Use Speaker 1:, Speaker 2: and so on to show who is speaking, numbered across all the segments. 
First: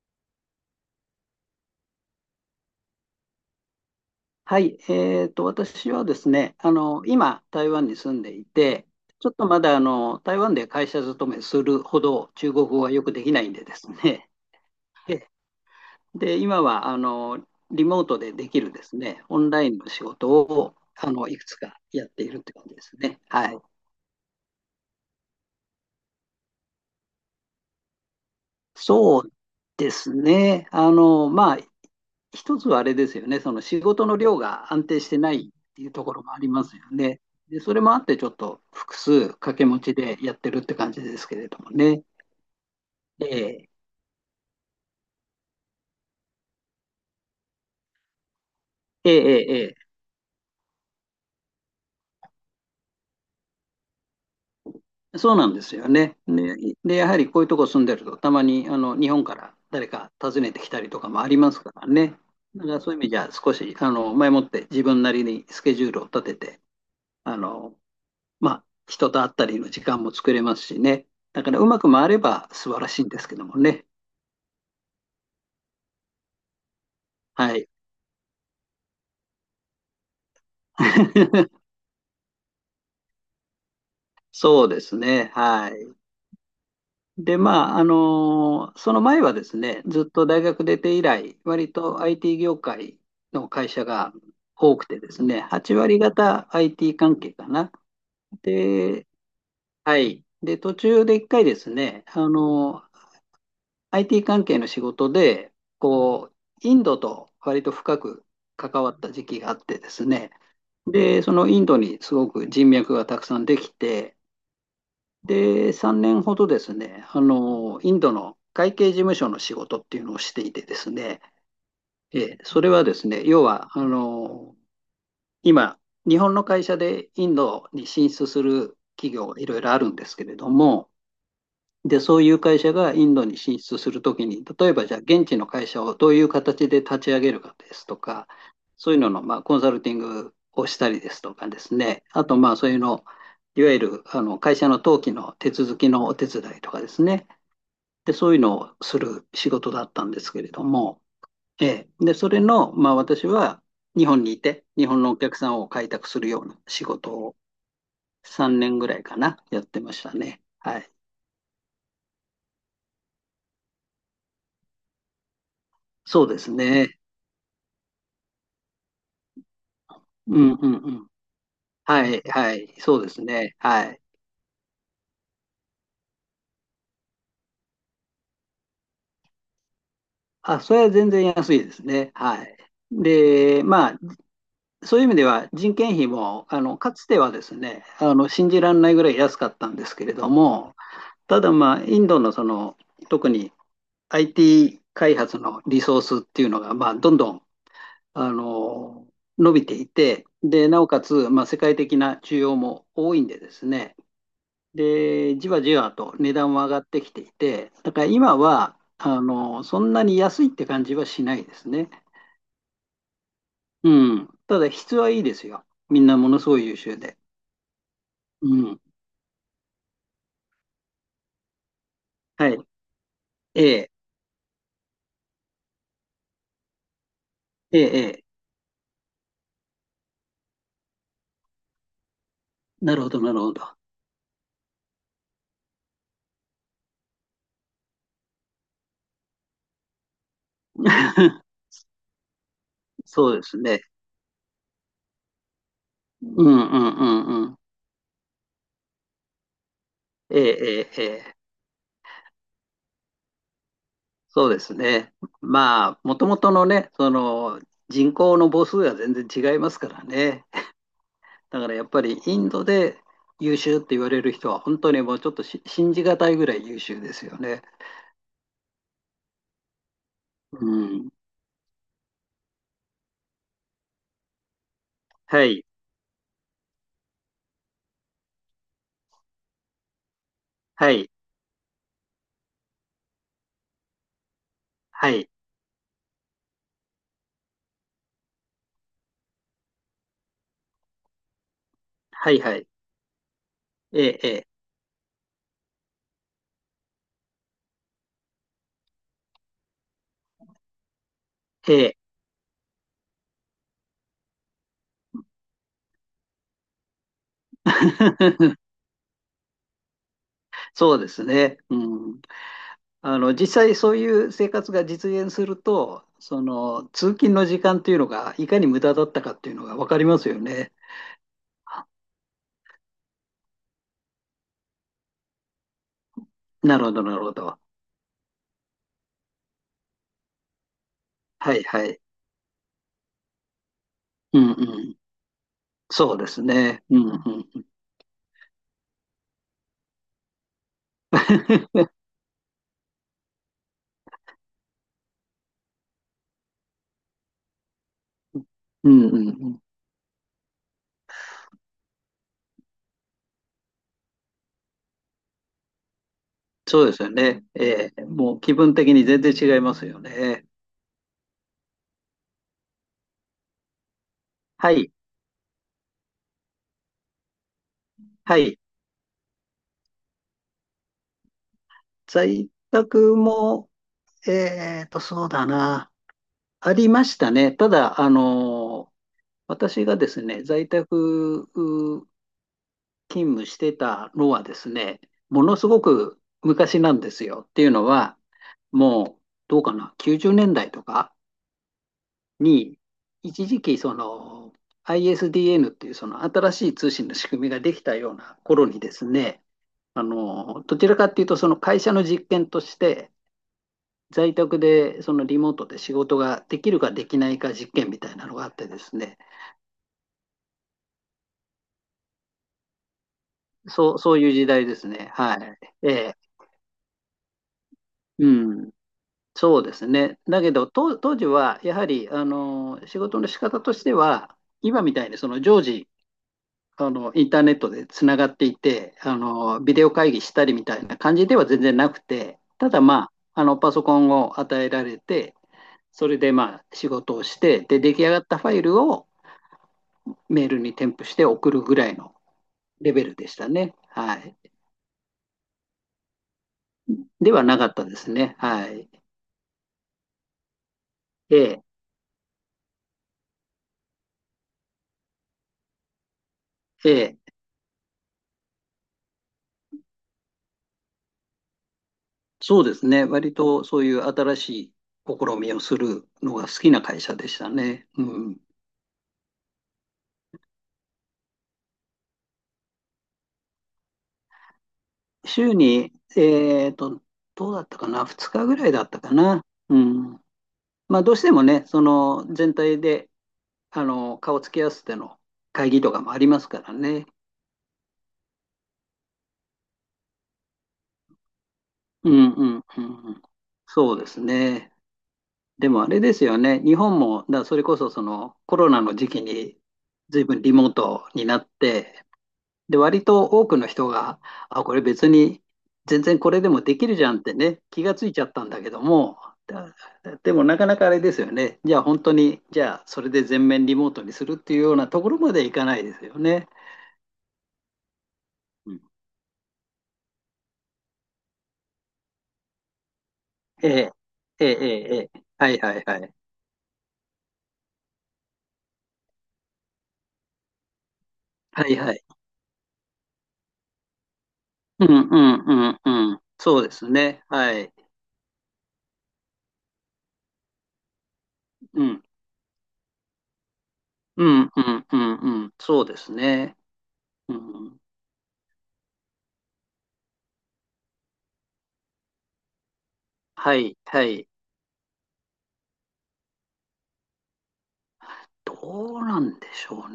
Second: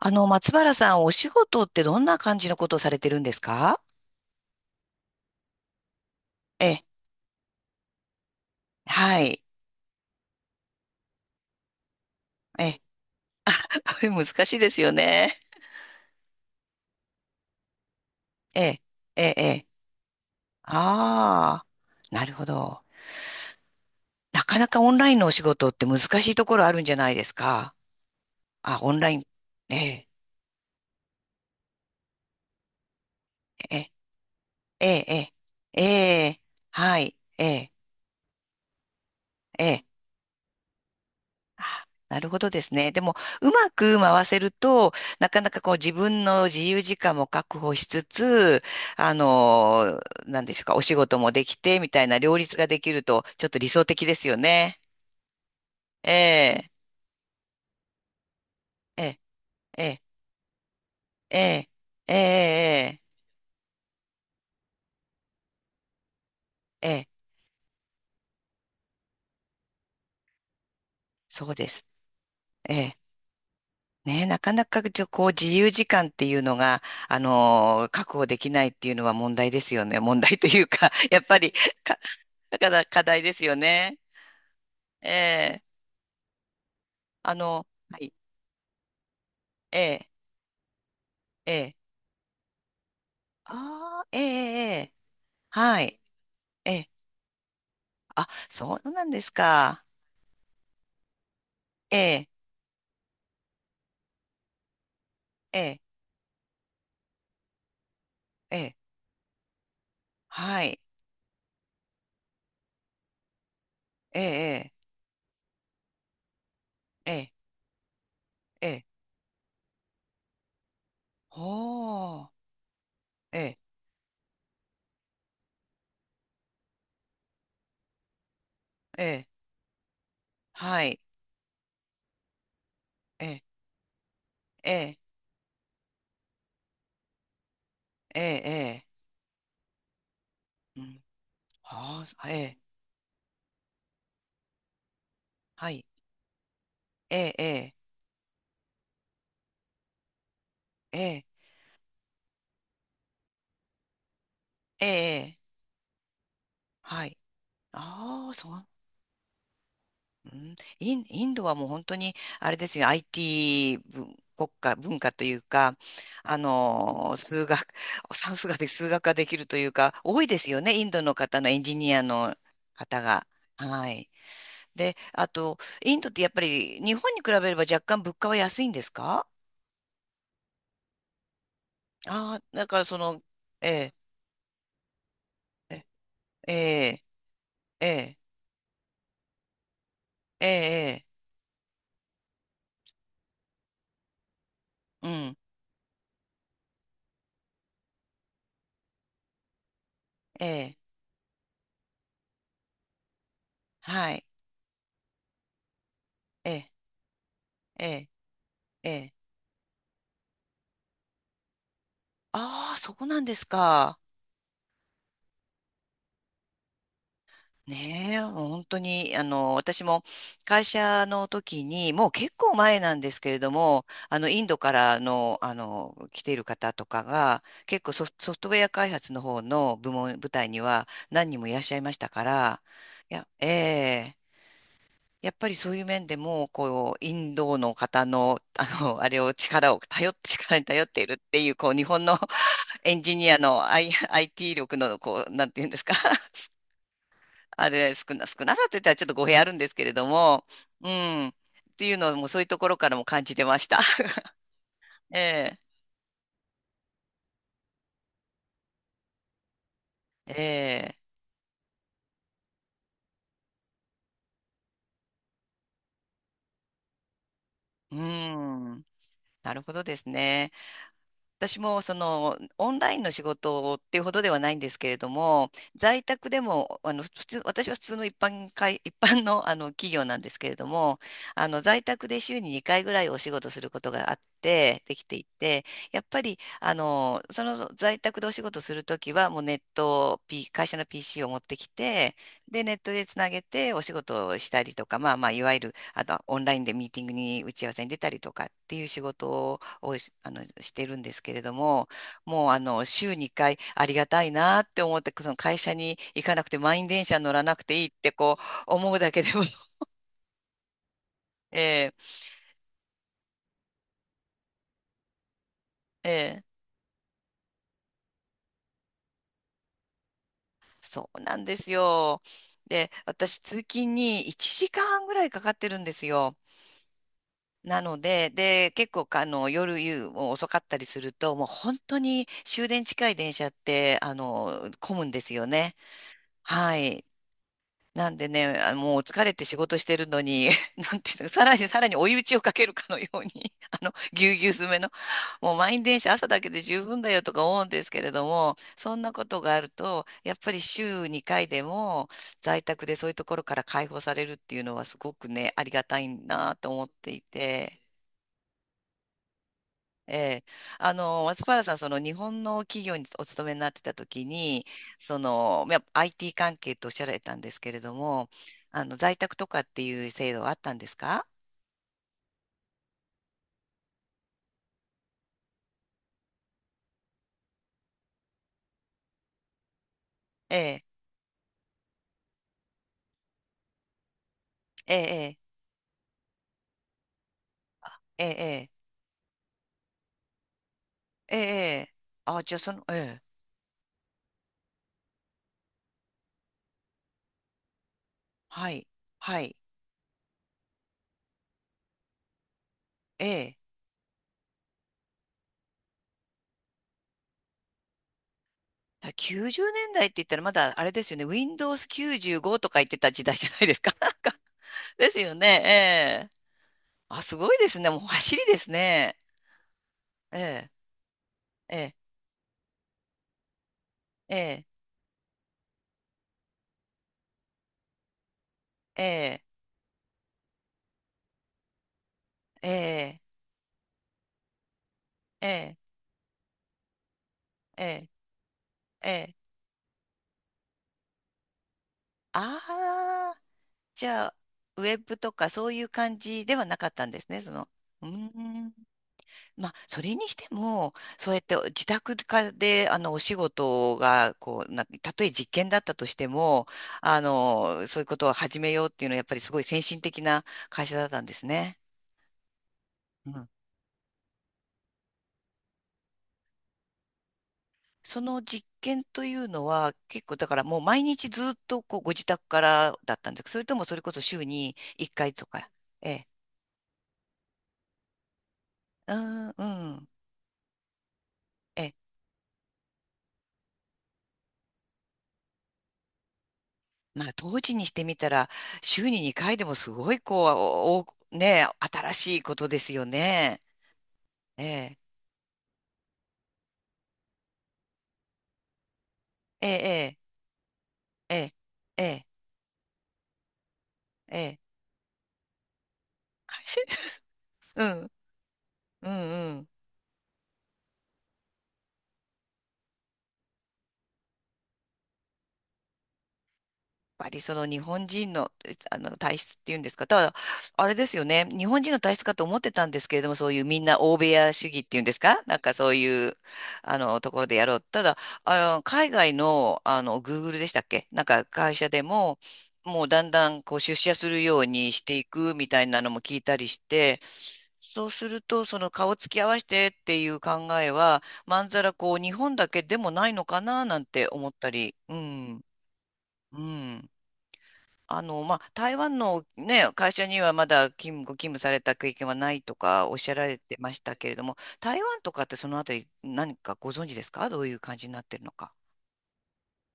Speaker 1: 松原さん、お仕事ってどんな感じのことをされてるんですか？
Speaker 2: はい、私はですね、
Speaker 1: ええ、
Speaker 2: 今、台湾に住んでいて、
Speaker 1: は
Speaker 2: ちょっ
Speaker 1: い。
Speaker 2: とまだ台湾で会社勤めするほど中国
Speaker 1: え
Speaker 2: 語はよくできないんでです
Speaker 1: え、難
Speaker 2: ね、
Speaker 1: しいですよ
Speaker 2: で、
Speaker 1: ね。
Speaker 2: で今はリモートでで
Speaker 1: え
Speaker 2: きるで
Speaker 1: え、
Speaker 2: す
Speaker 1: え
Speaker 2: ね、
Speaker 1: え、
Speaker 2: オ
Speaker 1: え
Speaker 2: ンラ
Speaker 1: え。
Speaker 2: インの仕事をいくつ
Speaker 1: あ
Speaker 2: かやっ
Speaker 1: あ、
Speaker 2: て
Speaker 1: な
Speaker 2: い
Speaker 1: る
Speaker 2: るっ
Speaker 1: ほ
Speaker 2: て感じで
Speaker 1: ど。
Speaker 2: すね。はい。
Speaker 1: なかなかオンラインのお仕事って難しいところあるんじゃないですか？あ、オンライ
Speaker 2: そ
Speaker 1: ン。
Speaker 2: う
Speaker 1: え
Speaker 2: で
Speaker 1: え、
Speaker 2: すね、まあ、一つはあれですよね、その
Speaker 1: え
Speaker 2: 仕
Speaker 1: え、
Speaker 2: 事の量が安
Speaker 1: え
Speaker 2: 定してな
Speaker 1: え、
Speaker 2: いっ
Speaker 1: ええ、
Speaker 2: て
Speaker 1: え
Speaker 2: いうところもあ
Speaker 1: え、
Speaker 2: りますよ
Speaker 1: はい、
Speaker 2: ね。
Speaker 1: え
Speaker 2: で、
Speaker 1: え、
Speaker 2: それもあって、ちょっと複数掛
Speaker 1: え
Speaker 2: け持
Speaker 1: え。
Speaker 2: ちでやってるって感じですけれども
Speaker 1: あ、
Speaker 2: ね。
Speaker 1: なるほどですね。でも、
Speaker 2: え
Speaker 1: う
Speaker 2: え、
Speaker 1: まく回せると、なかなかこう自分の自由時間も確保しつつ、
Speaker 2: え
Speaker 1: あ
Speaker 2: え、え
Speaker 1: の、なんでしょうか、お仕事もできて、みたいな両立ができると、ちょっと理想的ですよね。
Speaker 2: え、そうなんですよ
Speaker 1: え
Speaker 2: ね。で、
Speaker 1: え、
Speaker 2: でやはりこういうとこ住んでると、たまに
Speaker 1: え
Speaker 2: 日
Speaker 1: え、
Speaker 2: 本から
Speaker 1: え
Speaker 2: 誰
Speaker 1: え、
Speaker 2: か訪ねてきたりとかもあ
Speaker 1: え
Speaker 2: ります
Speaker 1: え、
Speaker 2: から
Speaker 1: ええ、
Speaker 2: ね。だからそうい
Speaker 1: ええ、
Speaker 2: う意味じゃ、少し前もって自分なりにスケジュールを立てて、
Speaker 1: ええ、
Speaker 2: あのまあ、人と会ったりの時間も作れますしね。だ
Speaker 1: そ
Speaker 2: か
Speaker 1: う
Speaker 2: らう
Speaker 1: で
Speaker 2: ま
Speaker 1: す。
Speaker 2: く回れば素
Speaker 1: え
Speaker 2: 晴ら
Speaker 1: え。
Speaker 2: しいんですけどもね。
Speaker 1: ね、なかなかこう自由時間っていうのが、
Speaker 2: はい。
Speaker 1: 確保できないっていうのは問題ですよね。問題というか、やっぱり か、だから課題ですよね。
Speaker 2: そうです
Speaker 1: え
Speaker 2: ね。は
Speaker 1: え。
Speaker 2: い。で、まあ、
Speaker 1: はい。
Speaker 2: その前はです
Speaker 1: え
Speaker 2: ね、ずっ
Speaker 1: え、
Speaker 2: と大学出て以来、
Speaker 1: え
Speaker 2: 割
Speaker 1: え。
Speaker 2: と IT 業界の会社
Speaker 1: ああ、
Speaker 2: が
Speaker 1: ええ、
Speaker 2: 多く
Speaker 1: ええ。
Speaker 2: てですね、8
Speaker 1: は
Speaker 2: 割
Speaker 1: い。
Speaker 2: 方
Speaker 1: ええ。
Speaker 2: IT 関係かな。
Speaker 1: あ、そうな
Speaker 2: で、
Speaker 1: んですか。
Speaker 2: はい。で、途中で一回です
Speaker 1: え
Speaker 2: ね、
Speaker 1: え、
Speaker 2: IT 関係の仕事で、
Speaker 1: ええ、
Speaker 2: こう、インドと割と深く
Speaker 1: ええ。
Speaker 2: 関わった時期があってですね、
Speaker 1: はい。
Speaker 2: で、そのインドにすごく人脈がたくさんできて、
Speaker 1: ええ、
Speaker 2: で、3年ほどですね、
Speaker 1: ええ、
Speaker 2: インドの
Speaker 1: ええ。
Speaker 2: 会
Speaker 1: え
Speaker 2: 計事
Speaker 1: え、
Speaker 2: 務所の仕事っていうのをしていてですね、
Speaker 1: ほう。
Speaker 2: それはですね、
Speaker 1: え
Speaker 2: 要
Speaker 1: え、
Speaker 2: は、今、日本の会社でインドに進出する
Speaker 1: え
Speaker 2: 企業が
Speaker 1: え。
Speaker 2: いろいろあるんですけれど
Speaker 1: は
Speaker 2: も、
Speaker 1: い。
Speaker 2: で、そういう会社がインド
Speaker 1: え
Speaker 2: に
Speaker 1: え、
Speaker 2: 進出するときに、例
Speaker 1: え
Speaker 2: えばじゃ
Speaker 1: え、
Speaker 2: あ現地の会社をどういう形で立ち上げるかですと
Speaker 1: え
Speaker 2: か、
Speaker 1: え、
Speaker 2: そういうののまあコンサルティングをし
Speaker 1: ええ。う
Speaker 2: たり
Speaker 1: ん。
Speaker 2: ですとかですね、
Speaker 1: あ
Speaker 2: あ
Speaker 1: あ、え
Speaker 2: とまあ
Speaker 1: え。
Speaker 2: そういうの、いわゆる会社の登記の手
Speaker 1: は
Speaker 2: 続
Speaker 1: い。
Speaker 2: きのお手伝いとかです
Speaker 1: え
Speaker 2: ね、
Speaker 1: え、ええ、
Speaker 2: で、そういうのをする仕事だったんですけれど
Speaker 1: え
Speaker 2: も、
Speaker 1: え、
Speaker 2: ええ、で、それの、まあ私は日本にいて、日
Speaker 1: え
Speaker 2: 本のお客
Speaker 1: え。
Speaker 2: さんを開拓するような仕
Speaker 1: は
Speaker 2: 事
Speaker 1: い。
Speaker 2: を
Speaker 1: ああ、そ
Speaker 2: 3
Speaker 1: う、
Speaker 2: 年ぐらいかな、やってました
Speaker 1: う
Speaker 2: ね。
Speaker 1: ん、
Speaker 2: はい。
Speaker 1: インドはもう本当に、あれですよ、IT 文国家、文化というか、
Speaker 2: そうですね。
Speaker 1: 数学、算数がで、数学ができるというか、多いで
Speaker 2: う
Speaker 1: す
Speaker 2: ん、
Speaker 1: よ
Speaker 2: う
Speaker 1: ね、
Speaker 2: ん、
Speaker 1: イン
Speaker 2: う
Speaker 1: ド
Speaker 2: ん。
Speaker 1: の方のエンジニア
Speaker 2: はい、
Speaker 1: の
Speaker 2: はい、そ
Speaker 1: 方
Speaker 2: うです
Speaker 1: が。
Speaker 2: ね。は
Speaker 1: は
Speaker 2: い。
Speaker 1: い。で、あと、インドってやっぱり日本に比べれば若干物価は安いんですか？
Speaker 2: あ、それは全然安いですね。
Speaker 1: ああ
Speaker 2: は
Speaker 1: ー、
Speaker 2: い。
Speaker 1: だからその、
Speaker 2: で、
Speaker 1: え
Speaker 2: まあ、そういう意味では人
Speaker 1: え、
Speaker 2: 件費も、
Speaker 1: え
Speaker 2: か
Speaker 1: え、
Speaker 2: つてはですね、
Speaker 1: ええ、
Speaker 2: 信じられないぐらい安かったんですけれど
Speaker 1: え
Speaker 2: も、
Speaker 1: え、ええ、
Speaker 2: ただまあ、インドのその、特に IT
Speaker 1: う
Speaker 2: 開
Speaker 1: ん、
Speaker 2: 発のリソースっていうのが、まあ、どんどん、あの、伸びていて、
Speaker 1: え
Speaker 2: で、
Speaker 1: え、
Speaker 2: なおかつ、まあ、世界的な需要も多いんでですね、
Speaker 1: はい、
Speaker 2: で、じわじわと値
Speaker 1: え
Speaker 2: 段は
Speaker 1: え、
Speaker 2: 上がってきていて、
Speaker 1: え
Speaker 2: だから
Speaker 1: え、
Speaker 2: 今は、
Speaker 1: ええ。
Speaker 2: そんなに安いって感じはしないですね。
Speaker 1: ああ、そこなんですか。
Speaker 2: うん。ただ質はいいですよ。みんなものすごい優秀で。
Speaker 1: ねえ、
Speaker 2: う
Speaker 1: 本当
Speaker 2: ん。
Speaker 1: に、私も会社の時に、もう結
Speaker 2: は
Speaker 1: 構
Speaker 2: い。
Speaker 1: 前なんですけれど
Speaker 2: え
Speaker 1: も、
Speaker 2: え、
Speaker 1: インドからの、来ている方とかが、
Speaker 2: え
Speaker 1: 結
Speaker 2: え、
Speaker 1: 構
Speaker 2: ええ。
Speaker 1: ソフトウェア開発の方の部門、部隊には何人もいらっしゃいましたから、
Speaker 2: なるほ
Speaker 1: い
Speaker 2: ど、
Speaker 1: や、
Speaker 2: なる
Speaker 1: え
Speaker 2: ほど。
Speaker 1: え、やっぱりそういう面でも、こう、インドの方の、あれを力を頼って、力に頼っているっていう、こう、日本の エンジニ
Speaker 2: そう
Speaker 1: ア
Speaker 2: です
Speaker 1: の、
Speaker 2: ね。
Speaker 1: IT 力の、こう、なんていうんですか？
Speaker 2: う ん、うん、うん、うん。
Speaker 1: あれ、少なさって言ったらちょっと語弊あるんですけれど
Speaker 2: ええ、
Speaker 1: も、う
Speaker 2: ええ、え
Speaker 1: ん。っ
Speaker 2: え。
Speaker 1: ていうのもそういうところからも感じてました。
Speaker 2: そうです ね。
Speaker 1: え
Speaker 2: まあ、もともとのね、その、人口の母数が全然違いますから
Speaker 1: え、え
Speaker 2: ね。
Speaker 1: え、
Speaker 2: だからやっぱりインドで優秀って言われる人は本当にもうちょっと信じがたいぐらい優秀ですよね。
Speaker 1: うん。なるほどですね。
Speaker 2: うん。
Speaker 1: 私もそのオンラインの仕事っていうほどではないんですけれど
Speaker 2: は
Speaker 1: も、
Speaker 2: い。
Speaker 1: 在宅でも普通、私は普通の一般会、一般の、企業なんですけれど
Speaker 2: は
Speaker 1: も、
Speaker 2: い。
Speaker 1: 在宅で週に2回ぐらいお仕事することがあって、でき
Speaker 2: は
Speaker 1: てい
Speaker 2: い。
Speaker 1: て、やっぱりその在宅でお仕事するときは、もうネット P、会社の PC を持ってきて、
Speaker 2: はい。は
Speaker 1: で、
Speaker 2: い。
Speaker 1: ネットでつなげてお仕
Speaker 2: ええ。
Speaker 1: 事
Speaker 2: え
Speaker 1: を
Speaker 2: え。
Speaker 1: したりとか、まあまあ、いわゆるオンラインでミーティングに打ち合わせに出たりとかっていう仕事をし、してるんですけれど
Speaker 2: え
Speaker 1: も、
Speaker 2: え
Speaker 1: もう週2回ありがたいなって思って、その会社に行かなくて満員電車乗らなくていいってこ う思うだけでも、
Speaker 2: そうですね。う
Speaker 1: ええ
Speaker 2: ん。実際そういう生活が実現すると、
Speaker 1: え
Speaker 2: そ
Speaker 1: ー、
Speaker 2: の通勤の時間っていうのがいかに無駄だったかっていうのが分かりますよね。
Speaker 1: そうなんですよ。で、私通勤に1時間ぐらいかかってるんですよ。
Speaker 2: なるほど、なるほど。
Speaker 1: なので、で、結構夜夕も遅かったりすると、もう
Speaker 2: はい、
Speaker 1: 本
Speaker 2: は
Speaker 1: 当
Speaker 2: い。
Speaker 1: に終電近い電車って、
Speaker 2: うん、うん。
Speaker 1: 混むんですよね。
Speaker 2: そうです
Speaker 1: は
Speaker 2: ね。う
Speaker 1: い。
Speaker 2: ん、うん。
Speaker 1: なんでね、あ、もう疲れて仕事してるのに、なんていうの、さらにさらに追い打ちをかけるかのように、ぎゅうぎゅう詰めの、もう満員電車朝だけで十分だよとか思うんですけれども、
Speaker 2: う
Speaker 1: そん
Speaker 2: ん、
Speaker 1: なこ
Speaker 2: う
Speaker 1: とがあ
Speaker 2: ん。
Speaker 1: ると、やっぱり週2回でも在宅でそういうところから解放されるっていうのはすごくね、ありがたいなと
Speaker 2: そ
Speaker 1: 思
Speaker 2: う
Speaker 1: っ
Speaker 2: ですよ
Speaker 1: てい
Speaker 2: ね。
Speaker 1: て、
Speaker 2: もう気分的に全然違いますよ
Speaker 1: ええ、
Speaker 2: ね。
Speaker 1: 松原さん、その日本の企業にお勤めになってた時に、
Speaker 2: はい。
Speaker 1: その、やっぱ IT 関係とおっしゃられたんですけれども、
Speaker 2: はい。
Speaker 1: 在宅とかっていう制度はあったんですか？
Speaker 2: 在宅も、そうだな。ありましたね。ただ、私がですね、
Speaker 1: え
Speaker 2: 在
Speaker 1: え、
Speaker 2: 宅勤務してたのはです
Speaker 1: え
Speaker 2: ね、
Speaker 1: え、
Speaker 2: ものすごく昔なんですよ。っていうのは、
Speaker 1: ええ、
Speaker 2: もう、どうかな、90年代とか、
Speaker 1: ええ、ええ、あ、じゃあそ
Speaker 2: に、
Speaker 1: の、ええ、
Speaker 2: 一時期その ISDN っていうその新しい通信の仕組みができたような頃
Speaker 1: は
Speaker 2: に
Speaker 1: い、
Speaker 2: です
Speaker 1: は
Speaker 2: ね、
Speaker 1: い、
Speaker 2: どちらかっていうとその会社の実験として、
Speaker 1: ええ、
Speaker 2: 在宅でそのリモートで仕事ができるかできないか実験みたいなのがあってです
Speaker 1: あ、
Speaker 2: ね、
Speaker 1: 90年代って言ったらまだあれですよね、Windows 95とか言ってた時代じゃないですか。
Speaker 2: そ う、
Speaker 1: なん
Speaker 2: そういう
Speaker 1: か
Speaker 2: 時代です
Speaker 1: で
Speaker 2: ね。
Speaker 1: すよ
Speaker 2: は
Speaker 1: ね、
Speaker 2: い。ええ、
Speaker 1: ええ。あ、すごいですね。もう
Speaker 2: う
Speaker 1: 走りです
Speaker 2: ん。
Speaker 1: ね。
Speaker 2: そうですね。
Speaker 1: え
Speaker 2: だけど、
Speaker 1: え、
Speaker 2: 当時は、や
Speaker 1: え
Speaker 2: は
Speaker 1: え、
Speaker 2: り、仕事の仕方として
Speaker 1: え
Speaker 2: は、
Speaker 1: え、
Speaker 2: 今みたいにその常時インターネットでつながっていて、
Speaker 1: ええ。
Speaker 2: ビデオ会議したりみたいな感じでは全然なくて、た
Speaker 1: え
Speaker 2: だま
Speaker 1: え、
Speaker 2: あ、パソコンを与えられて、
Speaker 1: ええ、
Speaker 2: それでまあ、仕事をして、で、
Speaker 1: え
Speaker 2: 出来上
Speaker 1: え、
Speaker 2: がったファイルを
Speaker 1: ええ。
Speaker 2: メールに添付して送るぐらいのレベルで
Speaker 1: あ
Speaker 2: し
Speaker 1: あ、
Speaker 2: たね。
Speaker 1: じ
Speaker 2: は
Speaker 1: ゃあ、
Speaker 2: い。
Speaker 1: ウェブとかそういう感じではなかったんです
Speaker 2: で
Speaker 1: ね、
Speaker 2: は
Speaker 1: そ
Speaker 2: なか
Speaker 1: の。
Speaker 2: ったで
Speaker 1: うー
Speaker 2: すね。は
Speaker 1: ん。
Speaker 2: い。
Speaker 1: まあ、それにしても、そう
Speaker 2: え
Speaker 1: やって
Speaker 2: え、
Speaker 1: 自宅かで、お仕事が、こう、たとえ実験だったとしても、
Speaker 2: ええ、
Speaker 1: そういうことを始めようっていうのは、やっぱりすごい先進的な会社だったんですね。
Speaker 2: そうですね。割とそういう新しい試みをするのが好きな会社でしたね。う
Speaker 1: そ
Speaker 2: ん。
Speaker 1: の実験というのは結構だからもう毎日ずっとこうご自宅からだったんですか？それともそれこそ週に1回と
Speaker 2: 週
Speaker 1: か。
Speaker 2: に、
Speaker 1: ええ。
Speaker 2: どうだったかな、2日ぐらいだった
Speaker 1: う
Speaker 2: か
Speaker 1: ー
Speaker 2: な。
Speaker 1: ん、う
Speaker 2: う
Speaker 1: ん。
Speaker 2: ん。まあ、どうしてもね、そ
Speaker 1: ええ。
Speaker 2: の全体で、顔つき合わせての会議とかもありますからね。
Speaker 1: まあ当時にしてみたら週に2回でもすごいこう、ねえ、
Speaker 2: う
Speaker 1: 新
Speaker 2: ん、
Speaker 1: しい
Speaker 2: う
Speaker 1: こ
Speaker 2: ん、
Speaker 1: とで
Speaker 2: う
Speaker 1: すよ
Speaker 2: ん、うん。
Speaker 1: ね。
Speaker 2: そうです
Speaker 1: え
Speaker 2: ね。
Speaker 1: え。
Speaker 2: でもあれですよね、日本も、だからそれこそそのコロナの時期に、
Speaker 1: ええ、
Speaker 2: 随分リモートに
Speaker 1: え
Speaker 2: なっ
Speaker 1: え、ええ、
Speaker 2: て、
Speaker 1: え
Speaker 2: で、割と多くの人が、
Speaker 1: え。ええ、
Speaker 2: あ、これ別に全然これでもできるじゃんってね、気
Speaker 1: う
Speaker 2: がつ
Speaker 1: ん、
Speaker 2: いちゃったんだけど
Speaker 1: うん、
Speaker 2: も、
Speaker 1: うん。
Speaker 2: だでもなかなかあれですよね。じゃあ本当に、じゃあそれで全面リモートにするっていうようなところまでいかないですよね。
Speaker 1: ぱりその日本人の、
Speaker 2: う
Speaker 1: え
Speaker 2: ん、
Speaker 1: あの体質っていうんですか、ただ、あれですよね、日本人の体質かと思ってたんですけれども、そういう
Speaker 2: え
Speaker 1: みん
Speaker 2: え、
Speaker 1: な欧米
Speaker 2: ええ、
Speaker 1: 屋主
Speaker 2: え
Speaker 1: 義っていうん
Speaker 2: え、
Speaker 1: で
Speaker 2: え
Speaker 1: す
Speaker 2: え、
Speaker 1: か、
Speaker 2: は
Speaker 1: なん
Speaker 2: い、
Speaker 1: か
Speaker 2: はい、
Speaker 1: そう
Speaker 2: はい。
Speaker 1: いうところでやろう。ただ、海外の、Google でしたっけ、なんか
Speaker 2: は
Speaker 1: 会
Speaker 2: い、
Speaker 1: 社
Speaker 2: はい。
Speaker 1: でも、もうだんだんこう出社するよう
Speaker 2: うん、
Speaker 1: にし
Speaker 2: う
Speaker 1: てい
Speaker 2: ん、
Speaker 1: く
Speaker 2: う
Speaker 1: みた
Speaker 2: ん、
Speaker 1: いなの
Speaker 2: う
Speaker 1: も
Speaker 2: ん。
Speaker 1: 聞いた
Speaker 2: そう
Speaker 1: り
Speaker 2: で
Speaker 1: し
Speaker 2: す
Speaker 1: て、
Speaker 2: ね。はい。
Speaker 1: そうすると、その顔つき合わせてっていう考えは、まんざ
Speaker 2: う
Speaker 1: ら
Speaker 2: ん。
Speaker 1: こう日本だけでもないのかななん
Speaker 2: う
Speaker 1: て
Speaker 2: ん、う
Speaker 1: 思った
Speaker 2: ん、
Speaker 1: り、
Speaker 2: う
Speaker 1: う
Speaker 2: ん、うん。
Speaker 1: ん、
Speaker 2: そうですね。
Speaker 1: うん。
Speaker 2: うん。
Speaker 1: まあ、台湾のね、会社にはまだご勤務された経験はないとかおっしゃら
Speaker 2: は
Speaker 1: れて
Speaker 2: い、
Speaker 1: まし
Speaker 2: は
Speaker 1: たけ
Speaker 2: い。
Speaker 1: れども、台湾とかってそのあたり何かご存知ですか？どういう感じになってるの
Speaker 2: ど
Speaker 1: か。
Speaker 2: うなんでしょう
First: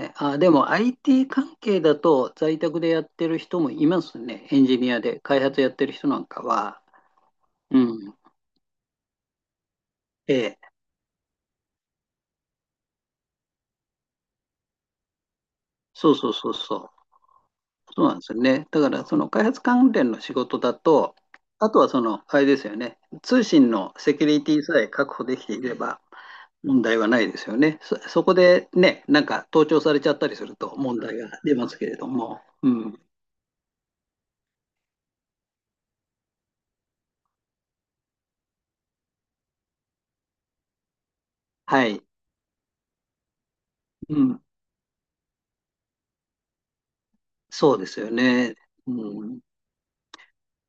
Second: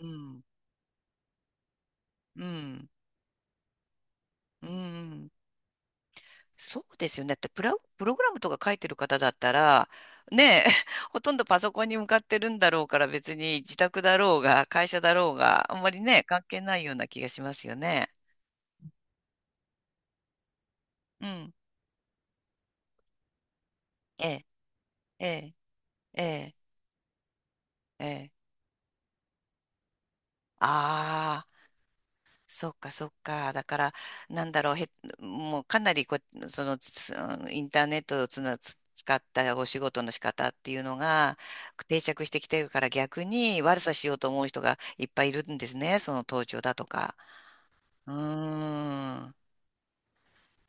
Speaker 1: う
Speaker 2: あ、
Speaker 1: ん、
Speaker 2: でも IT 関係だと
Speaker 1: う
Speaker 2: 在宅
Speaker 1: ん、
Speaker 2: でやってる人もいますね。エ
Speaker 1: う
Speaker 2: ンジニアで
Speaker 1: ん。
Speaker 2: 開発やってる人なんかは。
Speaker 1: そうですよね。だって
Speaker 2: う
Speaker 1: プロ
Speaker 2: ん。
Speaker 1: グラムとか書いてる方だったら、
Speaker 2: え
Speaker 1: ねえ、
Speaker 2: え。
Speaker 1: ほとんどパソコンに向かってるんだろうから別に自宅だろうが会社だろうがあんまり
Speaker 2: そう、
Speaker 1: ね、
Speaker 2: そう、
Speaker 1: 関
Speaker 2: そう、
Speaker 1: 係な
Speaker 2: そ
Speaker 1: いような気がしますよ
Speaker 2: う。そ
Speaker 1: ね。
Speaker 2: うなんですよね。だからその開発関連の仕事だと、
Speaker 1: うん。
Speaker 2: あとはその、あれですよね。通信のセキ
Speaker 1: え
Speaker 2: ュリ
Speaker 1: え、
Speaker 2: ティさえ確保
Speaker 1: え
Speaker 2: でき
Speaker 1: え、
Speaker 2: ていれば
Speaker 1: ええ、
Speaker 2: 問題はないですよね。そ、
Speaker 1: え
Speaker 2: そ
Speaker 1: え。
Speaker 2: こでね、なんか盗聴されちゃったりすると問題が
Speaker 1: あ
Speaker 2: 出
Speaker 1: あ。
Speaker 2: ますけれども。
Speaker 1: そ
Speaker 2: う
Speaker 1: っか
Speaker 2: ん。
Speaker 1: そっか。だから、なんだろう、もうかなりその、つうんインターネットをつな、つ使ったお仕事の仕方っていうのが
Speaker 2: は
Speaker 1: 定
Speaker 2: い。
Speaker 1: 着してきてるから逆に悪さしよ
Speaker 2: う
Speaker 1: うと
Speaker 2: ん。
Speaker 1: 思う人がいっぱいいるんですね。その盗聴だとか。
Speaker 2: そうですよ
Speaker 1: う
Speaker 2: ね。う
Speaker 1: ーん。
Speaker 2: ん、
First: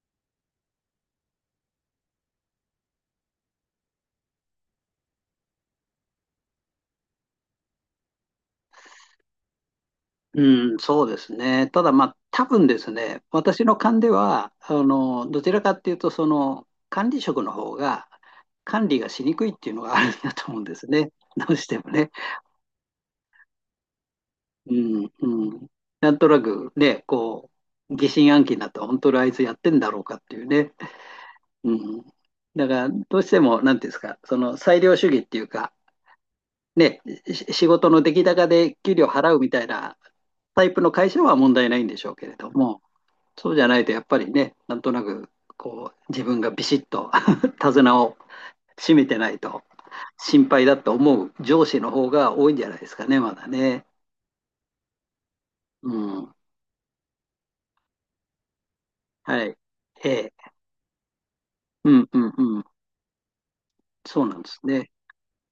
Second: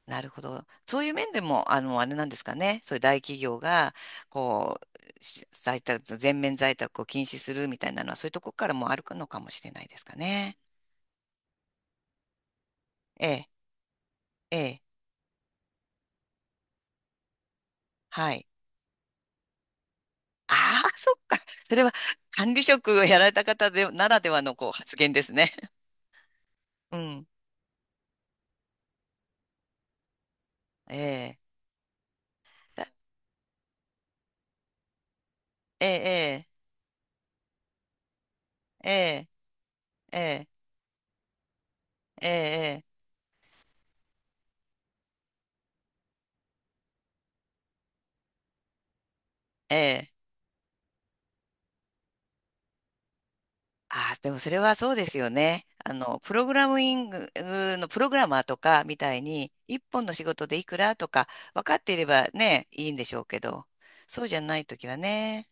Speaker 1: なるほど。そういう面でも、あれなんですかね。そういう大企業が、こう、し在宅、全面在宅を禁止するみたいなのは、そういうところからもあるのかもしれないですかね。
Speaker 2: うん、そうですね。ただ、まあ、多分ですね、
Speaker 1: ええ、
Speaker 2: 私の勘では、
Speaker 1: ええ、
Speaker 2: どちらかっていうと、その、管理職の方が、
Speaker 1: はい。
Speaker 2: 管理がしにくいっていうのがあるんだと思うんで
Speaker 1: あ
Speaker 2: す
Speaker 1: あ、そ
Speaker 2: ね。
Speaker 1: っか。
Speaker 2: どうし
Speaker 1: そ
Speaker 2: て
Speaker 1: れ
Speaker 2: も
Speaker 1: は
Speaker 2: ね。
Speaker 1: 管理職をやられた方で、ならではのこう
Speaker 2: う
Speaker 1: 発
Speaker 2: ん、
Speaker 1: 言です
Speaker 2: う
Speaker 1: ね。
Speaker 2: ん。なんとなく
Speaker 1: う
Speaker 2: ね、
Speaker 1: ん。
Speaker 2: こう、疑心暗鬼になって、本当にあいつやってんだろうかっていうね。
Speaker 1: ええ。
Speaker 2: うん。だか
Speaker 1: だ
Speaker 2: ら、どうしても、なんていうんですか、その、裁量主義っていうか、
Speaker 1: ええ、
Speaker 2: ね、仕事の出来高で
Speaker 1: ええ、
Speaker 2: 給料
Speaker 1: え
Speaker 2: 払うみたいな
Speaker 1: え、
Speaker 2: タイプの会社は問題ないんでしょうけ
Speaker 1: ええ、
Speaker 2: れども、
Speaker 1: ええ。
Speaker 2: そうじゃないと、やっぱりね、なんとなく、こう、自分がビシッと 手綱を締めてないと、
Speaker 1: ええ、
Speaker 2: 心配だと思う上司の方が多いんじゃないですかね、まだね。
Speaker 1: ああ、でもそれはそうですよね。
Speaker 2: う
Speaker 1: プ
Speaker 2: ん。
Speaker 1: ログラミングのプログラマーとかみたい
Speaker 2: は
Speaker 1: に、
Speaker 2: い。
Speaker 1: 一本
Speaker 2: え
Speaker 1: の仕
Speaker 2: え。
Speaker 1: 事でいくらとか分かっ
Speaker 2: う
Speaker 1: ていれ
Speaker 2: ん、う
Speaker 1: ば
Speaker 2: ん、うん。
Speaker 1: ね、いいんでしょうけど、そ
Speaker 2: そ
Speaker 1: う
Speaker 2: う
Speaker 1: じ
Speaker 2: な
Speaker 1: ゃ
Speaker 2: んで
Speaker 1: な
Speaker 2: す
Speaker 1: いとき
Speaker 2: ね。
Speaker 1: はね。